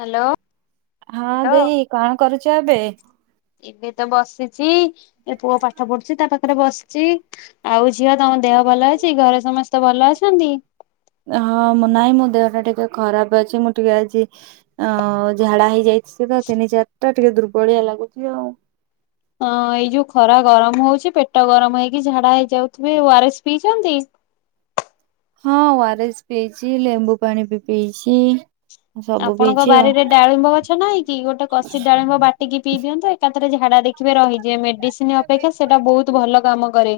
Hello. ହଁ ଦେଇ କଣ କରୁଛୁ ଏବେ? ଏବେ ତ ବସିଛି ଏ ପୁଅ ପାଠ ପଢୁଛି ତା ପାଖରେ ବସିଛି। ଆଉ ଝିଅ ତମ ଦେହ ଭଲ ଅଛି ଘରେ ସମସ୍ତେ ଭଲ ଅଛନ୍ତି। ହଁ ନାଇଁ ମୋ ଦେହ ଟା ଟିକେ ଖରାପ ଅଛି ମୁଁ ଟିକେ ଆଜି ଅ ଝାଡା ହେଇଯାଇ ସେ ତ ତିନି ଚାରି ଟା ଟିକେ ଦୁର୍ବଳିଆ ଲାଗୁଛି ଆଉ ହଁ ଏଇ ଯୋଉ ଖରା ଗରମ ହଉଛି ପେଟ ଗରମ ହେଇକି ଝାଡା ହେଇଯାଉଥିବେ ଓ ଆର ଏସ୍ ପିଇଛନ୍ତି। ହଁ ଓରାସ ପିଇଛି ଲେମ୍ବୁ ପାଣି ବି ପଇଛି। ଆପଣଙ୍କ ବାରରେ ଡାଳିମ୍ବ ଗଛ ନହିଁ କି ଗୋଟେ କଷି ଡାଳିମ୍ବ ବାଟ ବାଟିକି ପିଇ ଦିଅନ୍ତୁ ଏକାଥରେ ଝାଡା ଦେଖିବେ ରହିଯିବଏ ମେଡିସିନ ଅପେକ୍ଷା ସେଇଟା ବହୁତ ଭଲ କାମ କରେ।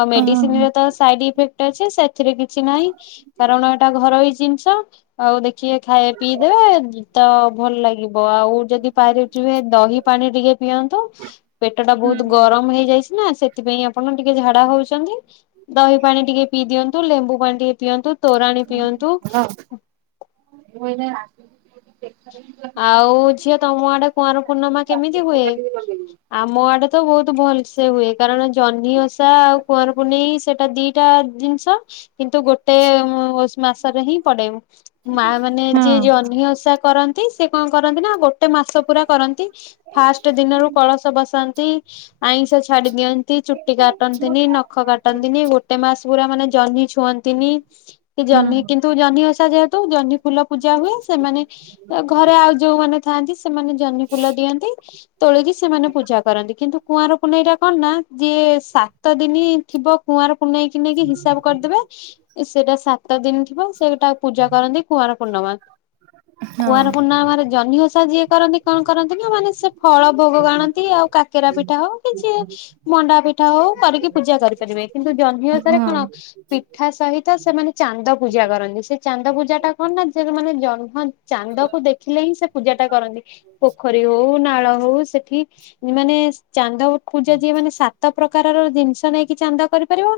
ଆଉ ଓହୋ। ମେଡିସିନରେ ତ ସାଇଡ ଇଫେକ୍ଟ ଅଛି ସେଥିରେ କିଛି ନାହିଁ। କାରଣ ଏଇଟା ଘରୋଇ ଜିନିଷ ଆଉ ଦେଖିକେ ଖାଇ ପିଇ ଦେବେ ତ ଭଲ ଲାଗିବ। ଆଉ ଯଦି ପାରଛ ଦହି ପାଣି ଟିକେ ପିଅନ୍ତୁ। ପେଟ ଟା ବହୁତ ଗରମ ହେଇଯାଇଛି ନା ସେଥିପାଇଁ ଆପଣ ଟିକେ ଝାଡା ହଉଛନ୍ତି। ଦହି ପାଣି ଟିକେ ପିଇ ଦିଅନ୍ତୁ ଲେମ୍ବୁ ପାଣି ଟିକେ ପିଅନ୍ତୁ ତୋରାଣି ପିଅନ୍ତୁ। ହଁ [unintelligible] ଆଉ ଝିଅ ତମ ଆଡେ କୁଆଁର ପୂର୍ଣ୍ଣିମା କେମିତି ହୁଏ? ଆମ ଆଡେ ତ ବହୁତ ଭଲସେ ହୁଏ କାରଣ ଜହ୍ନି ଓଷା ଆଉ କୁଆଁର ପୁନେଇଁ ସେଇଟା ଦି ତ ଜିନିଷ କିନ୍ତୁ ଗୋଟେ ମାସରେ ହିଁ ପଡେ। ମା ମାନେ ହଁ ଯିଏ ଜହ୍ନି ଓଷା କରନ୍ତି ସିଏ କଣ କରନ୍ତି ନା ଗୋଟେ ମାସ ପୁରା କରନ୍ତି ଫାଷ୍ଟ ଦିନରୁ କଳସ ବସାନ୍ତି ଆଇଁଷ ଛାଡି ଦିଅନ୍ତି। ଚୁଟି କାଟନ୍ତିନି ନଖ କାଟନ୍ତିନି ଗୋଟେ ମାସ ପୁରା ମାନେ ଜହ୍ନି ଛୁଅନ୍ତିନି। ହଁ। ଜହ୍ନି କିନ୍ତୁ ଜହ୍ନି ଓଷା ଯେହେତୁ ଜହ୍ନି ଫୁଲ ପୂଜା ହୁଏ ସେମାନେ ଘରେ ଆଉ ଯୋଉମାନେ ଥାଆନ୍ତି ସେମାନେ ଜହ୍ନି ଫୁଲ ଦିଅନ୍ତି। ତୋଳିକି ସେମାନେ ପୂଜା କରନ୍ତି କିନ୍ତୁ କୁଆଁରପୁନେଇଁ ଟା କଣ ନା ଯିଏ ସାତ ଦିନ ଥିବ କୁଆଁରପୁନେଇଁ ନେଇକିି ହିସାବ କରିଦେବେ। ସେଇଟା ସାତ ଦିନ ଥିବ ସେଇଟା ପୂଜା କରନ୍ତି କୁଆଁର ପୂର୍ଣ୍ଣିମା କୁଆଁର ପୁର୍ଣ୍ଣିମା ରେ ଜହ୍ନି ଓଷା ଯିଏ କରନ୍ତି କଣ କରନ୍ତି ନା ମାନେ ସେ ଫଳ ଭୋଗ ଆଣନ୍ତି ଆଉ କାକେରା ପିଠା ହଉ କିଛି ମଣ୍ଡା ପିଠା ହଉ କରିକି ପୂଜା କରିପାରିବେ କିନ୍ତୁ ଜହ୍ନିି ଓଷାରେ ହଁ କଣ? ପିଠା ସହିତ ସେମାନେ ଚାନ୍ଦ ପୂଜା କରନ୍ତି ସେ ଚାନ୍ଦ ପୂଜା ଟା କଣ ନା ସେ ମାନେ ଜହ୍ନ ଚାନ୍ଦକୁ ଦେଖିଲେ ହିଁ ସେ ପୂଜା ଟା କରନ୍ତି ପୋଖରୀ ହଉ ନାଳ ହଉ ସେ ମାନେ ଚାନ୍ଦ କୁ ଯଦି ଏମାନେ ସାତ ପ୍ରକାର ତାର ଜିନିଷ ନେଇକି ଚାନ୍ଦ କରିପାରିବ।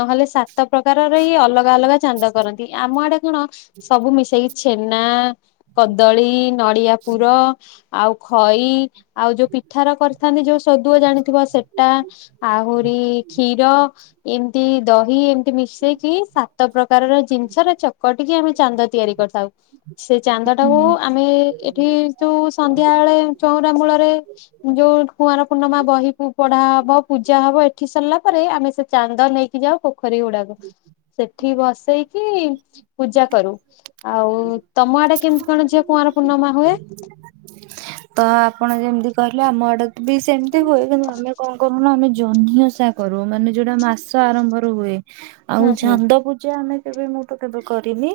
ନହେଲେ ସାତ ପ୍ରକାରର ଇଏ ଅଲଗା ଅଲଗା ଚାନ୍ଦ କରନ୍ତି ଆମ ଆଡେ କଣ? ସବୁ ମିଶେଇକି ଛେନା କଦଳୀ, ନଡିଆ ପୁର ଆଉ ଖଇ ଆଉ ଯୋଉ ପିଠାର କରି ଥାନ୍ତି ଯୋଉ ସୋଦୁଅ ଜାଣିଥିବ ସେଟା ଆହୁରି କ୍ଷୀର ଏମିତି ଦହି ଏମିତି ମିଶେଇକି ସାତ ପ୍ରକାରର ଜିନିଷର ଚକଟିକି ଆମେ ଚାନ୍ଦ ତିଆରି କରିଥାଉ। ସେ ଚାନ୍ଦ ଟାକୁ ହୁଁ ଆମେ ଏଠି ଯୋଉ ସନ୍ଧ୍ୟା ବେଳେ ଚଉରା ମୂଳରେ ଯୋଉ କୁଆଁର ପୂର୍ଣ୍ଣିମା ବହିକୁ ପଢା ହବ ପୂଜା ହବ ଏଠି ସରିଲା ପରେ ଆମେ ସେ ଚାନ୍ଦ ନେଇକି ଯାଉ ପୋ ପୋଖରୀ ହୁଡାକୁ ସେଠି ଭସେଇକି ପୂଜା କରୁ ଆଉ ତମ ଆଡେ କେମତି କଣ ଝିଅ କୁଁଆର ପୁର୍ଣିମା ହୁଏ। ତ ଆପଣ ଯେମିତି କହିଲେ ଆମ ଆଡକୁ ବି ସେମିତି ହଁ ହୁଏ କିନ୍ତୁ ଆମେ କଣ? କଣ କରୁ ନା ଆମେ ଜହ୍ନିଓସା କରୁ ମାନେ ଯୋଉଟା ମାସ ଆରମ୍ଭର ହୁଏ। ଆଉ ହଁ ଚାନ୍ଦ ପୂଜା ଆମେ କେବେ ମୁଁ ତ କେବେ କରିନି।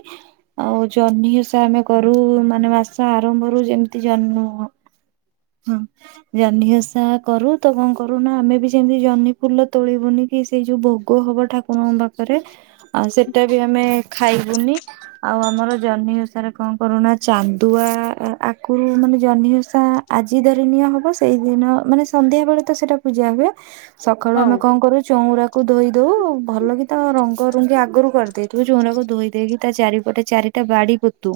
ଆଉ ଜହ୍ନି ଓଷା ଆମେ କରୁ ମାନେ ମାସ ଆରମ୍ଭରୁ ଯେମତି ଜହ୍ନି ହଁ। ଜହ୍ନିଓସା କରୁ ତ କଣ କରୁନା ଆମେ ବି ସେମିତି ଜହ୍ନି ଫୁଲ ତୋଳିବୁନି କି ସେଇ ଯୋଉ ଭୋଗ ହବ ଠାକୁର ଠାକୁରଙ୍କ ପାଖରେ ଆଉ ସେଟା ବି ଆମେ ଖାଇବୁନି। ଆଉ ଆମର ଜହ୍ନି ଓସାରେ କଣ କରୁନା ଚାନ୍ଦୁଆ ଆଗରୁ ମାନେ ଜହ୍ନିଓଷା ଆଜି ଯଦି ନିଆ ହବ ସେଇଦିନ ମାନେ ସନ୍ଧ୍ୟା ବେଳେ ତ ସେଇଟା ପୂଜା ହୁଏ। ସକାଳୁ ଆମେ ହଁ କଣ କରୁ ଚଉଁରା କୁ କୁ ଧୋଇ ଦଉ ଭଲ କି ତା ରଙ୍ଗ ରୁଙ୍ଗି ଆଗରୁ କରିଦେଇଥିବୁ ଚୋଉରାକୁ ଧୋଇ ଦେଇକି ତା ଚାରିପ ଗୋଟେ ଚାରିଟା ବାଡି ପୋତୁ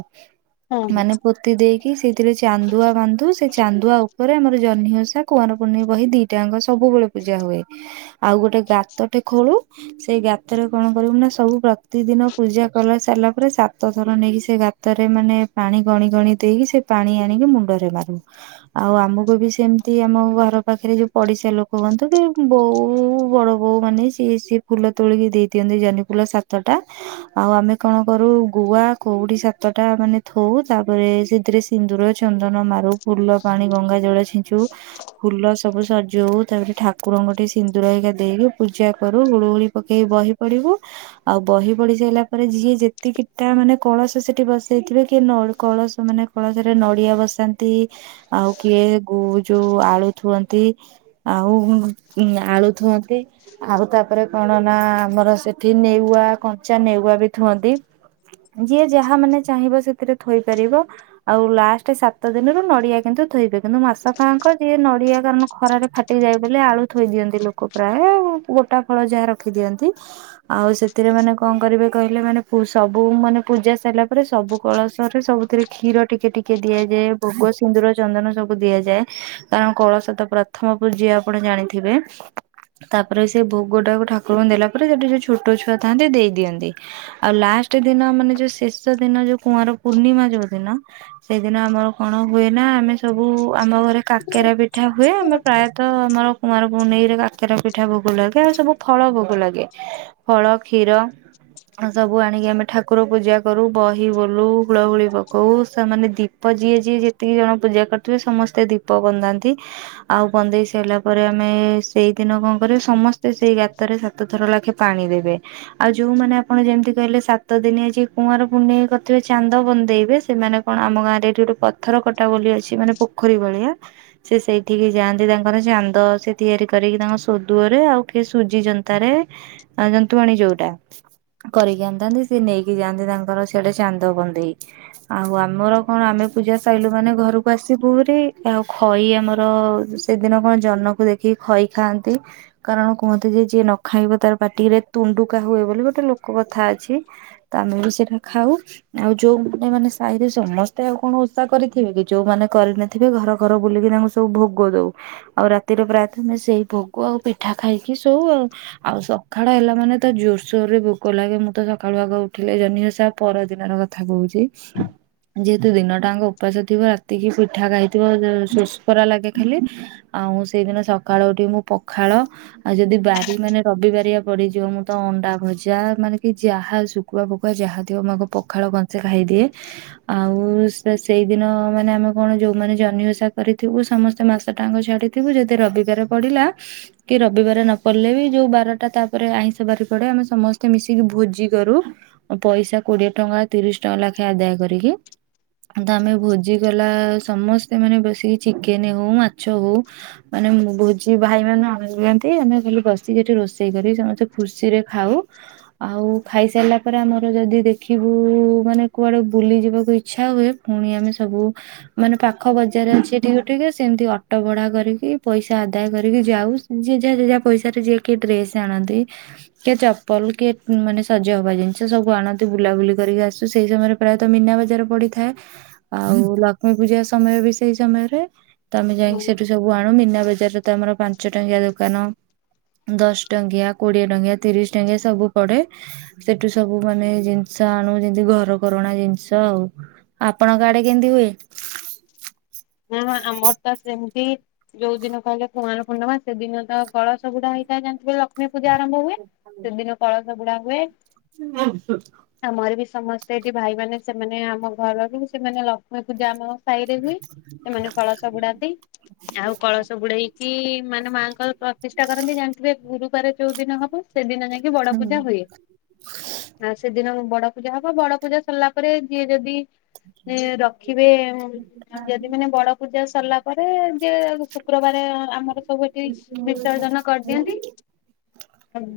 ହଁ ମାନେ ପୋତି ଦେଇକି ସେଇଥିରେ ଚାନ୍ଦୁଆ ବାନ୍ଧୁ ସେ ଚାନ୍ଦୁଆ ଉପରେ ଆମର ଜହ୍ନି ଓସା କୁଆଁରପୂନେଇଁ ବହି ଦିଟା ଯାକ ସବୁବେଳେ ପୂଜା ହୁଏ। ଆଉ ଗୋଟେ ଗାତଟେ ଖୋଳୁ। ସେଇ ଗାତରେ କଣ କରିବୁ ନା ସବୁ ପ୍ରତିଦିନ ପୂଜା କରି ସାରିଲା ପରେ ସାତ ଥର ନେଇକି ସେ ଗାତ ଗାତରେ ମାନେ ପାଣି ଗଣି ଗଣି ଦେଇକି ସେ ପାଣି ଆଣିକି ମୁଣ୍ଡରେ ମାରୁ। ଆଉ ଆମକୁ ବି ସେମିତି ଆମ ଘର ପାଖରେ ଯୋଉ ପଡିଶା ଲୋକ ହୁଅନ୍ତୁ କି ବୋଉ ବଡ ବୋଉ ମାନେ ସିଏ ସିଏ ଫୁଲ ତୋଳିକି ଦେଇ ଦିଅନ୍ତି ଜହ୍ନି ଫୁଲ ସାତଟା। ଆଉ ଆମେ କଣ କରୁ ଗୁଆ କଉଡି ସାତଟା ମାନେ ଥୋଉ ତାପରେ ସେଥିରେ ସି ସିନ୍ଦୁର, ଚନ୍ଦନ ମାରୁ ଫୁଲ ପାଣି, ଗଙ୍ଗା ଜଳ ଛିଞ୍ଚୁ। ଫୁଲ ସବୁ ସଜଉ ତାପରେ ଠାକୁରଙ୍କୁ ଟିକେ ସିନ୍ଦୁର ହେରିକା ଦେଇକି ପୂଜା କରୁ ହୁଳୁ ହୁଳି ପକେଇ ବହି ପଢିବୁ। ଆଉ ବହି ପଢି ସାରିଲା ପରେ ଯିଏ ଯେତିକିଟା ମାନେ କଳସ ସେଠି ବସେଇଥିବେ କିଏ ନଡ଼ି କଳସ ମାନେ କଳସରେ ନଡିଆ ବସାନ୍ତି ଆଉ କିଏ ଗୁ ଯୋଉ ଆଳୁ ଥୁଅନ୍ତି ଆଉ ଉଁ ଆଳୁ ଥୁଅନ୍ତି। ଆଉ ତାପରେ କଣ ନା ଆମର ସେଠି ନେଉଆ କଞ୍ଚା ନେଉଆ ବି ଥୁଅନ୍ତି। ଯିଏ ଯାହା ମାନେ ଚାହିଁବ ସେଥିରେ ଥୋଇପାରିବ ଆଉ ଲାଷ୍ଟ ସାତ ଦିନରୁ ନଡ଼ି ନଡିଆ କିନ୍ତୁ ଥୋଇବେ କିନ୍ତୁ ମାସକ ଆଙ୍କ ଯିଏ ନଡିଆ କାରଣ ଖରାରେ ଫାଟି ଯାଏ ବୋଲି ଆଳୁ ଥୋଇ ଦିଅନ୍ତି ଲୋକ ଲୋକ ପ୍ରାୟ ଗୋଟା ଫଳ ଯାହା ରଖିଦିଅନ୍ତି ଆଉ ସେଥିରେ ମାନେ କଣ କରିବେ କହିଲେ ମାନେ ପୂ ସବୁ ମାନେ ପୂଜା ସାରିଲା ପରେ ସବୁ କଳସରେ ସବୁଥିରେ କ୍ଷୀର ଟିକେ ଟିକେ ଦିଆଯାଏ ଭୋଗ ସିନ୍ଦୁର ଚନ୍ଦନ ସବୁ ଦିଆଯାଏ। କାରଣ କଳସ ତ ପ୍ରଥମ ପୂଜ୍ୟ ଆପଣ ଜାଣିଥିବେ ତାପରେ ସେ ଭୋଗଟାକୁ ଠାକୁରଙ୍କୁ ଦେଲା ପରେ ସେଠି ଯୋଉ ଛୋଟ ଛୁଆଥାନ୍ତି ଦେଇଦିଅନ୍ତି। ଆଉ ଲାଷ୍ଟ ଦିନ ମାନେ ଯୋଉ ଶେଷ ଦିନ ଯୋଉ କୁଆଁର ପୂର୍ଣ୍ଣିମା ଯୋଉ ଦିନ ସେଇଦିନ ଆମର କଣ ହୁଏନା ଆମେ ସବୁ ଆମ ଘରେ କାକେରା ପିଠା ହୁଏ ଆମେ ପ୍ରାୟତଃ ତ ଆମର କୁଆଁର ପୁନେଇଁରେ କାକେରା ପିଠା ଭୋଗ ଲାଗେ ଆଉ ସବୁ ଫଳ ଭୋଗ ଲାଗେ। ଫଳ, କ୍ଷୀର ସବୁ ଆଣିକି ଆମେ ଠାକୁର ପୂଜା କରୁ ବହି ବୋଲୁ ହୁଳ ହୁଳି ପକଉ ସେମାନେ ଦୀ ଦୀପ ଯିଏ ଯିଏ ଯେତିକି ଜଣ ପୂଜା କରୁଥିବେ ସମସ୍ତେ ଦୀପ ବନ୍ଧାନ୍ତି ଆଉ ବନ୍ଦେଇ ସାରିଲା ପରେ ଆମେ ସେଇଦିନ କଣ କରିବୁ ସମସ୍ତେ ସେଇ ଗାତରେ ସାତଥର ଲାଖେ ପାଣି ଦେବେ। ଆଉ ଯୋଉମାନେ ଆପଣ ଯେମିତି କହିଲେ ସାତ ଦିନିଆ ଯେ କୁଆଁର ପୁନେଇଁ କରିଥିବେ ଚାନ୍ଦ ବନ୍ଦେଇବେ ସେମାନେ କୁ କଣ ଆମ ଗାଁରେ ଏଠି ଗୋଟେ ପଥରକଟା ବୋଲି ଅଛି ମାନେ ପୋଖରୀ ଭଳିଆ ସେ ସେଇଠିକି ଯାଆନ୍ତି ତାଙ୍କର ଚାନ୍ଦ ସେ ତିଆରି କରିକି ତାଙ୍କ ଶୋଦୁଅରେ ଆଉ କି ସୁଜି ଯନ୍ତାରେ ଆ ଜନ୍ତୁଆଣୀ ଯୋଉଟା କରିକି ଆଣିଥାନ୍ତି ସିଏ ନେଇକି ଯାଆନ୍ତି ତାଙ୍କର ସିଆଡେ ଚାନ୍ଦ ବନ୍ଦେଇ ଆଉ ଆମର କଣ ଆମେ ପୂଜା ସାଇଲୁ ମାନେ ଘରକୁ ଆସି ହିରି ଆଉ ଖଇ ଆମର ସେଦିନ କଣ ଜହ୍ନକୁ ଦେଖି- ଦେଖି ଖଇ ଖାଆନ୍ତି। କାରଣ କୁହନ୍ତି ଯେ ଯିଏ ନ ଖାଇବ ତାର ପାଟିିରେ ତୁଣ୍ଡୁକା ହୁଏ ବୋଲି ଗୋଟେ ଲୋକ କଥା ଅଛି। ତ ଆମେ ବି ସେଇଟା ଖାଉ ଆଉ ଯୋଉ ମାନେ ମାନେ ସାହିରେ ସମସ୍ତେ ଆଉ କଣ ଓଷା କରିଥିବେ କି ଯୋଉମାନେ କରିନଥିବେ ଘର ଘର ବୁଲିକି ତାଙ୍କୁ ସବୁ ଭୋଗ ଦଉ। ଆଉ ରାତିରେ ପ୍ରାୟତଃ ଆମେ ସେଇ ଭୋଗ ଆଉ ପିଠା ଖାଇକି ଶୋଉ ଆଉ। ଆଉ ସକାଳୁ ହେଲା ମାନେ ତ ଜୋରସୋର ରେ ଭୋକ ଲାଗେ ମୁଁ ତ ସକାଳୁ ଆଗ ଉଠିଲେ ଜହ୍ନି ଓଷାର ପରଦିନ କଥା କହୁଛି ଯେହେତୁ ଦିନଟାଙ୍କ ଓପାସ ଥିବ ରାତିକି ପିଠା ଖାଇଥିବ ଶୋଷକରା ଲାଗେ ଖାଲି, ଆଉ ସେଇଦିନ ସକାଳ ଉଠିକି ମୁଁ ପଖାଳ ଆଉ ଯଦି ବାରି ମାନେ ରବି ବାରିଆ ପଡିଯିବ ମୁଁ ତ ଅଣ୍ଡା ଭଜା ମାନେ କି ଯାହା ସୁ କୁଆ ଫକୁଆ ଯାହା ଥିବ ମୁଁ ଆଗ ପଖାଳ କଂସେ ଖାଇଦିଏ ଆଉ ସେ ସେଇଦିନ ମାନେ ଆମେ କଣ ଯୋଉମାନେ ଜହ୍ନି ଓସା କରିଥିବୁ ସମସ୍ତେ ମାସ ଟାଙ୍କ ଛାଡ଼ି ଥିବୁ ଯଦି ରବିବାର ପଡିଲା। କି ରବିବାର ନ ପଡିଲେ ବି ଯୋଉ ବାରଟା ତାପରେ ଆଇଁଷ ବାରି ପଡେ ଆମେ ସମସ୍ତେ ମିଶିକି ଭୋଜି କରୁ। ପଇସା କୋଡିଏ ଟଙ୍କା ତିରିଶି ଟଙ୍କା ଲେଖାଏ ଆଦାୟ କରିକି। ତ ଆମେ ଭୋଜି ବାଲା ସମସ୍ତେ ମାନେ ବସିକି ଚିକେନ୍ ହଉ ମାଛ ହଉ ମାନେ ଭୋଜି ଭାଇ ମାନେ ଅଣାନ୍ତି ଆମେ ଖାଲି ବସିକି ସେଠି ରୋଷେଇ କରି ସମସ୍ତେ ଖୁସିରେ ଖାଉ। ଆଉ ଖାଇସାରିଲା ପରେ ଆମର ଯଦି ଦେଖିବୁ ମାନେ କୁଆଡ଼େ ବୁଲିଯିବାକୁ ଇଚ୍ଛା ହୁଏ। ପୁଣି ଆମେ ସବୁ ମାନେ ପାଖ ବଜାର ଅଛି ଟିକେ ଟିକେ ସେମିତି ଅଟୋ ଭଢା କରିକି ପଇସା ଆଦାୟ କରିକି ଯାଉ। ଯିଏ ଯାହା ଯାହା ପଇସାରେ ଯିଏ କିଏ ଡ୍ରେସ୍ ଆଣନ୍ତି। କିଏ ଚପଲ କିଏ ମାନେ ସଜ ହବା ଜିନିଷ ସବୁ ଆଣନ୍ତି ବୁଲାବୁଲି କରିକି ଆସୁ ସେଇ ସମୟରେ ପ୍ରାୟତ ମୀନା ବଜାର ପଡିଥାଏ ଆଉ ଲକ୍ଷ୍ମୀ ପୂଜା ସମୟ ବି ସେଇ ସମୟରେ। ତମେ ହଁ। ଯାଇକି ସେଠୁ ସବୁ ଆଣୁ ମିନା ବଜାରରେ ତ ଆମର ପାଞ୍ଚ ଟଙ୍କିଆ ଦୋକାନ। ଦଶ ଟଙ୍କିଆ କୋଡିଏ ଟଙ୍କିଆ ତିରିଶ ଟଙ୍କିଆ ସବୁ ପଡେ। ସେଠୁ ସବୁ ମାନେ ଜିନିଷ ଆଣୁ ଯେମିତି ଘର କରଣା ଜିନିଷ ଆଉ। ଆପଣଙ୍କ ଆଡେ କେମିତି ହୁଏ? ନା ଆମର ତ ସେମିତି ଯୋଉ ଦିନ କହିଲେ କୁଆଁର ପୁନମା ସେଇ ଦିନ ତ କଳସ ବୁଡେହେଇଥାଏ। [unintelligible] ଲକ୍ଷ୍ମୀ ପୂଜା ଆରମ୍ଭ ହୁଏ ସେଦିନ କଳସ ବୁଡା ହୁଏ। [inaudible] ଆମର ବି ସମସ୍ତେ ଏଠି ଭାଇ ମାନେ ସେମାନେ ଆମ ଘରରୁ ସେମାନେ ଲକ୍ଷ୍ମୀ ପୂଜା ଆମ ସାହିରେ ହୁଏ ସେମାନେ କଳସ ବୁଡାନ୍ତି ଆଉ କଳସ ବୁଡେଇ କି ମାନେ ମାଆଙ୍କର ପ୍ରତିଷ୍ଠା କରନ୍ତି ଜାଣିଥିବେ ଗୁରୁବାର ଯୋଉ ଦିନ ହବ ସେଦିନ ଯା ଟିକେ ବଡ ପୂଜା ହୁଏ। ଆଉ ସେଦିନ ବଡ ପୂଜା ହବ ବଡ ପୂଜା ସରିଲା ପରେ ଯିଏ ଯଦି ରଖି କିବେ ଯଦି ମାନେ ବଡ ପୂଜା ସରିଲା ପରେ ଯ ଶୁକ୍ରବାରେ ଆମର ସବୁଠି ବିସର୍ଜନ କରିଦିଅନ୍ତି।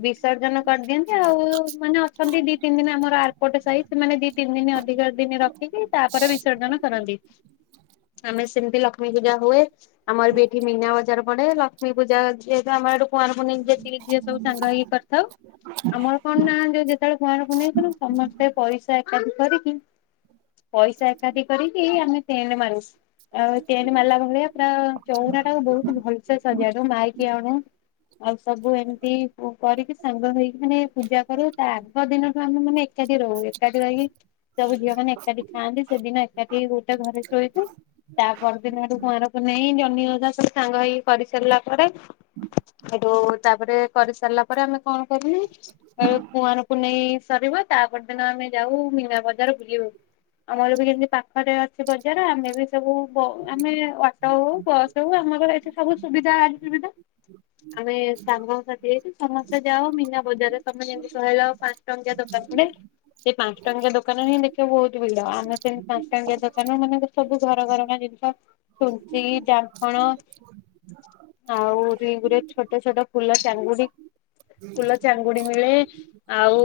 ବିସର୍ଜନ କରିଦିଅନ୍ତି ଆଉ ମାନେ ଅଛନ୍ତି ଦି ତିନି ଦିନ ଆମର ଆ ପଟେ ସହି ସେମାନେ ଦି ତିନି ଦିନ ଅଧିକ ଦିନ ରଖିକି ତାପରେ ବିସର୍ଜନ କରନ୍ତି। ଆମେ ସେମିତି ଲକ୍ଷ୍ମୀ ପୂଜା ହୁଏ ଆମର ବି ଏଠି ମୀନା ବଜାର ପଡେ ଲକ୍ଷ୍ମୀ ପୂଜା ଯେହେତୁ ଆମର ଏଟ କୁଆଁର ପୁନେଇଁ ଝିଅ ସବୁ ସାଙ୍ଗ ହେଇକି କରିଥାଉ। ଆମର କଣ ନା ଯୋଉ ଯେତେବେଳେ କୁଆଁର ପୁନେଇକୁ ସମସ୍ତେ ପଇସା ଏକାଠି କରିକି ପଇସା ଏକାଠି କରିକି ଆମେ ତେଣେ ମାରୁ। ଆଉ ତେନ୍ତ ମାରିଲା ଭଳିଆ ପୁର ଚଉରା ଟା କୁ ବହୁତ ଭଲସେ ସଜା ଟୁ ମାଇକି ଆଣୁ। ଆଉ ସବୁ ଏମିତି କରିକି ସାଙ୍ଗ ହେଇକି ମାନେ ପୂଜା କରୁ ତା ଆଗ ଦିନଠୁ ଆମେ ମାନେ ଏକାଠି ରହୁ ଏକାଠି ରହିକି ସବୁ ଝିଅ ମାନେ ଏକାଠି ଖାଆନ୍ତି ସେଦିନ ଏକାଠି ଗୋଟେ ଘରେ ଶୋଇବୁ। ତା ପରଦିନରୁୁ କୁଆଁର ପୁନେଇଁ ଯନିଓସା ସବୁ ସାଙ୍ଗ ହେଇକି କରିସାରିଲା ପରେ ହେଟୁ ତାପରେ କରିସାରିଲା ତାପରେ ଆମେ କଣ କର କୁଆରପୁନେଇ ସାରିବ ତାପରଦିନ ଆମେ ଯାଉ ମୀନା ବଜାର ବୁଲିବୁ। ଆମର ବି କେମିତି ପାଖରେ ଅଛି ବଜାର ଆମେ ବି ସବୁ ଆମେ ଅଟୋ ହଉ ବସ ହଉ ଆମ ଘର ଏଠି ସବୁ ସୁବିଧା ଆଜି ସୁବିଧା। ଆମେ ସାଙ୍ଗ ସା ସେ ସମସ୍ତେ ଯାଅ ମିନା ବଜାରରେ ତମେ ଯେମିତି କହିଲେ ଆ ପାଞ୍ଚ ଟଙ୍କା ଯାଆ ଦୋକାନ୍ ପଡେ। ସେଇ ପାଞ୍ଚ ଟଙ୍କିଆ ଦୋକାନ ହିଁ ଦେଖିବା ବହୁତ ଭିଡ ଆମେ ସେମି ପାଞ୍ଚ ଟଙ୍କିଆ ଦୋକାନ ମାନେ ସବୁ ଘର ଘରଣା ଜିନିଷ ଛୁଚି ଜାମ୍ଫଣ। ଆଉରି ଗୋଟେ ଛୋଟ ଛୋଟ ଫୁଲ ଚାଙ୍ଗୁଡି। ଫୁଲ ଚାଙ୍ଗୁଡି ମିଳେ। ଆଉ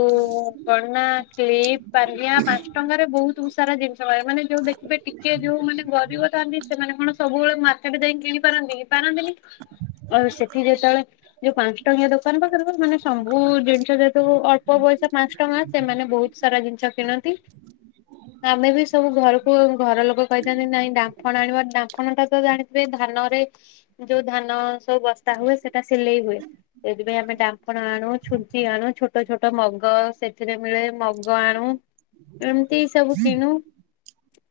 କଣ ନା କ୍ଲିପ ପାନିଆ ପାଞ୍ଚ ଟଙ୍କାରେ ବହୁତ ସାରା ଜିନିଷ ପାଇହ ମାନେ ଯୋଉ ଦେଖ। ଏବେ ଟିକେ ଯୋଉମାନେ ଗରିବ ଥାନ୍ତି ସେମାନେ କଣ ସବୁବେଳେ ମାର୍କେଟ ଯାଇକି କିଣି ପାରନ୍ତି ପାରନ୍ତିନି। ଆଉ ସେଠି ଯେତେବେଳେ ଯୋଉ ପାଞ୍ଚ ଟଙ୍କିଆ ଦୋକାନ ପାଖରେ ମାନେ ସବୁ ଜିନିଷ ଯେହେତୁ ଅଳ୍ପ ପଇସା ପାଞ୍ଚ ଟଙ୍କା। ସେମାନେ ବହୁତ ସାରା ଜିନିଷ କିଣନ୍ତି। [unintelligible] ଆମେ ବି ସବୁ ଘରକୁ ଘର ଲୋକ କହିଥାନ୍ତି ନାଇଁ ଡାଫଣ ଆଣିବ। ଡାଫଣ ଟା ତ ଜାଣିଥିବେ ଧାନରେ ଯୋଉ ଧାନ ସବୁ ବସ୍ତା ହୁଏ ସେଟା ସିଲେଇ ହୁଏ। ସେଥିପାଇଁ ଆମେ ଡ଼ାଫଣ ଆଣୁ, ଛୁଞ୍ଚି ଆଣୁ, ଛୋଟ ଛୋଟ ମଗ, ସେଥିରେ ମିଳେ ମଗ ଆଣୁ। ଏମିତି ସବୁ କିଣୁ,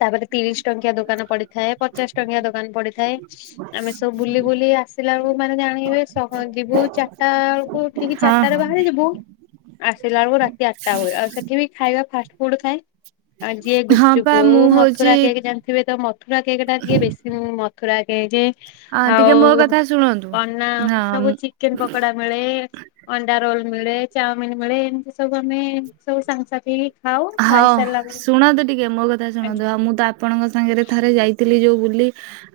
ତାପରେ ତିରିଶି ଟଙ୍କିଆ ଦୋକାନ ପଡିଥାଏ, ପଚାଶ ଟଙ୍କିଆ ଦୋକାନ ପଡିଥାଏ। ଆମେ ସବୁ ବୁଲି ବୁଲି ଆସିଲା ବେଳକୁ ମାନେ ଜାଣିବେ, ସହନ୍ତି ଭୋର ଚାରିଟା ବେଳକୁ ଉଠିକି ଚା ହଁ ଚାରିଟା ରେ ହଁ। ବାହାରି ଯିବୁ ଆସିଲା ବେଳକୁ ରାତି ଆଠଟା ହୁଏ, ଆଉ ସେଠି ବି ଖାଇବା ଫାଷ୍ଟ ଫୁଡ ଥାଏ। ଆଜି ଏ ହଁ ଗୁପଚୁପ ପା ହଉ, ମୁଁ ହଉଛି ମଥୁରା କେକ୍ ଯା ଥିବେ ତ ମଥୁର କେକେ ଟା ଟିକେ ବେଶୀ ମଥୁରା କେକେ। ଅ ଟିକେ ଆଉ ମୋ କଥା ଶୁଣନ୍ତୁ। ଅନା ସବୁ ହଁ। ଚିକେନ ପକଡା ମିଳେ, ଅଣ୍ଡା ରୋଲ ମିଳେ, ଚାଉମିିନ ମିଳେ ଏମିତି ସବୁ ଆମେ ସବୁ ସାଙ୍ଗ ସାଥୀ ହଁ ଶୁଣନ୍ତୁ ଟିକେ ମୋ କଥା ଆଜ୍ଞା ଶୁଣନ୍ତୁ, ଆଉ ମୁଁ ତା ଆପଣଙ୍କ ସାଙ୍ଗରେ ଥରେ ଯାଇଥିଲି ଯୋଉ ବୁଲି।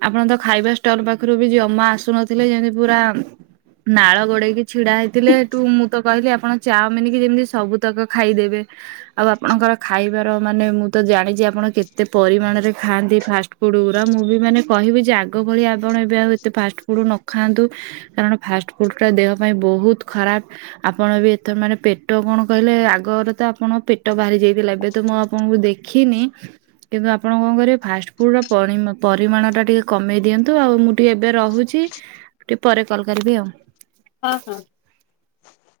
ଆପଣ ତ ଖାଇବା ଷ୍ଟଲ ପାଖରୁ ବି ଜମା ଆସୁନଥିଲେ ଯେମିତି ପୁରା ନାଳ ଗଡେଇକି ଛିଡା ହେଇଥିଲେ, ଏଠୁ ମୁଁ ତ କହିଲି ଆପଣ ଚାଓମିନିକି ଯେମିତି ସବୁ ତକ ଖାଇଦେବେ। ଆଉ ଆପଣଙ୍କର ଖାଇବାର ମାନେ ମୁଁ ତ ଜାଣିଛି ଆପଣ କେତେ ପରିମାଣରେ ଖାଆନ୍ତି ଫାଷ୍ଟ ଫୁଡ଼ ଗୁରା, ମୁଁ ବି ମାନେ କହିବି ଯେ ଆଗ ଭଳି ଆପଣ ଏବେ ଆଉ ଏତେ ଫାଷ୍ଟ ଫୁଡ଼ ନଖାଆନ୍ତୁ। କାରଣ ଫାଷ୍ଟ ଫୁଡ ଟା ଦେହ ପାଇଁ ବହୁତ ଖରାପ। ଆପଣ ବି ଏଥର ମାନେ ପେଟ କଣ କହିଲେ ଆଗରେ ତ ଆପଣ ପେ ଟ ବାହାରି ଯାଇଥିଲା। ଏବେ ତ ମୁଁ ଆପଣଙ୍କୁ ଦେଖିନି। କିନ୍ତୁ ଆପଣ କଣ କରିବ ଫାଷ୍ଟଫୁଡ଼ ର ପରି ପରିମାଣ ଟା ଟିକେ କମେଇ ଦିଅନ୍ତୁ। ଆଉ ମୁଁ ଟିକେ ଏବେ ରହୁଛି ଟିକେ ପରେ କଲ୍ କରିବି ଆଉ। ହଁ ହଁ।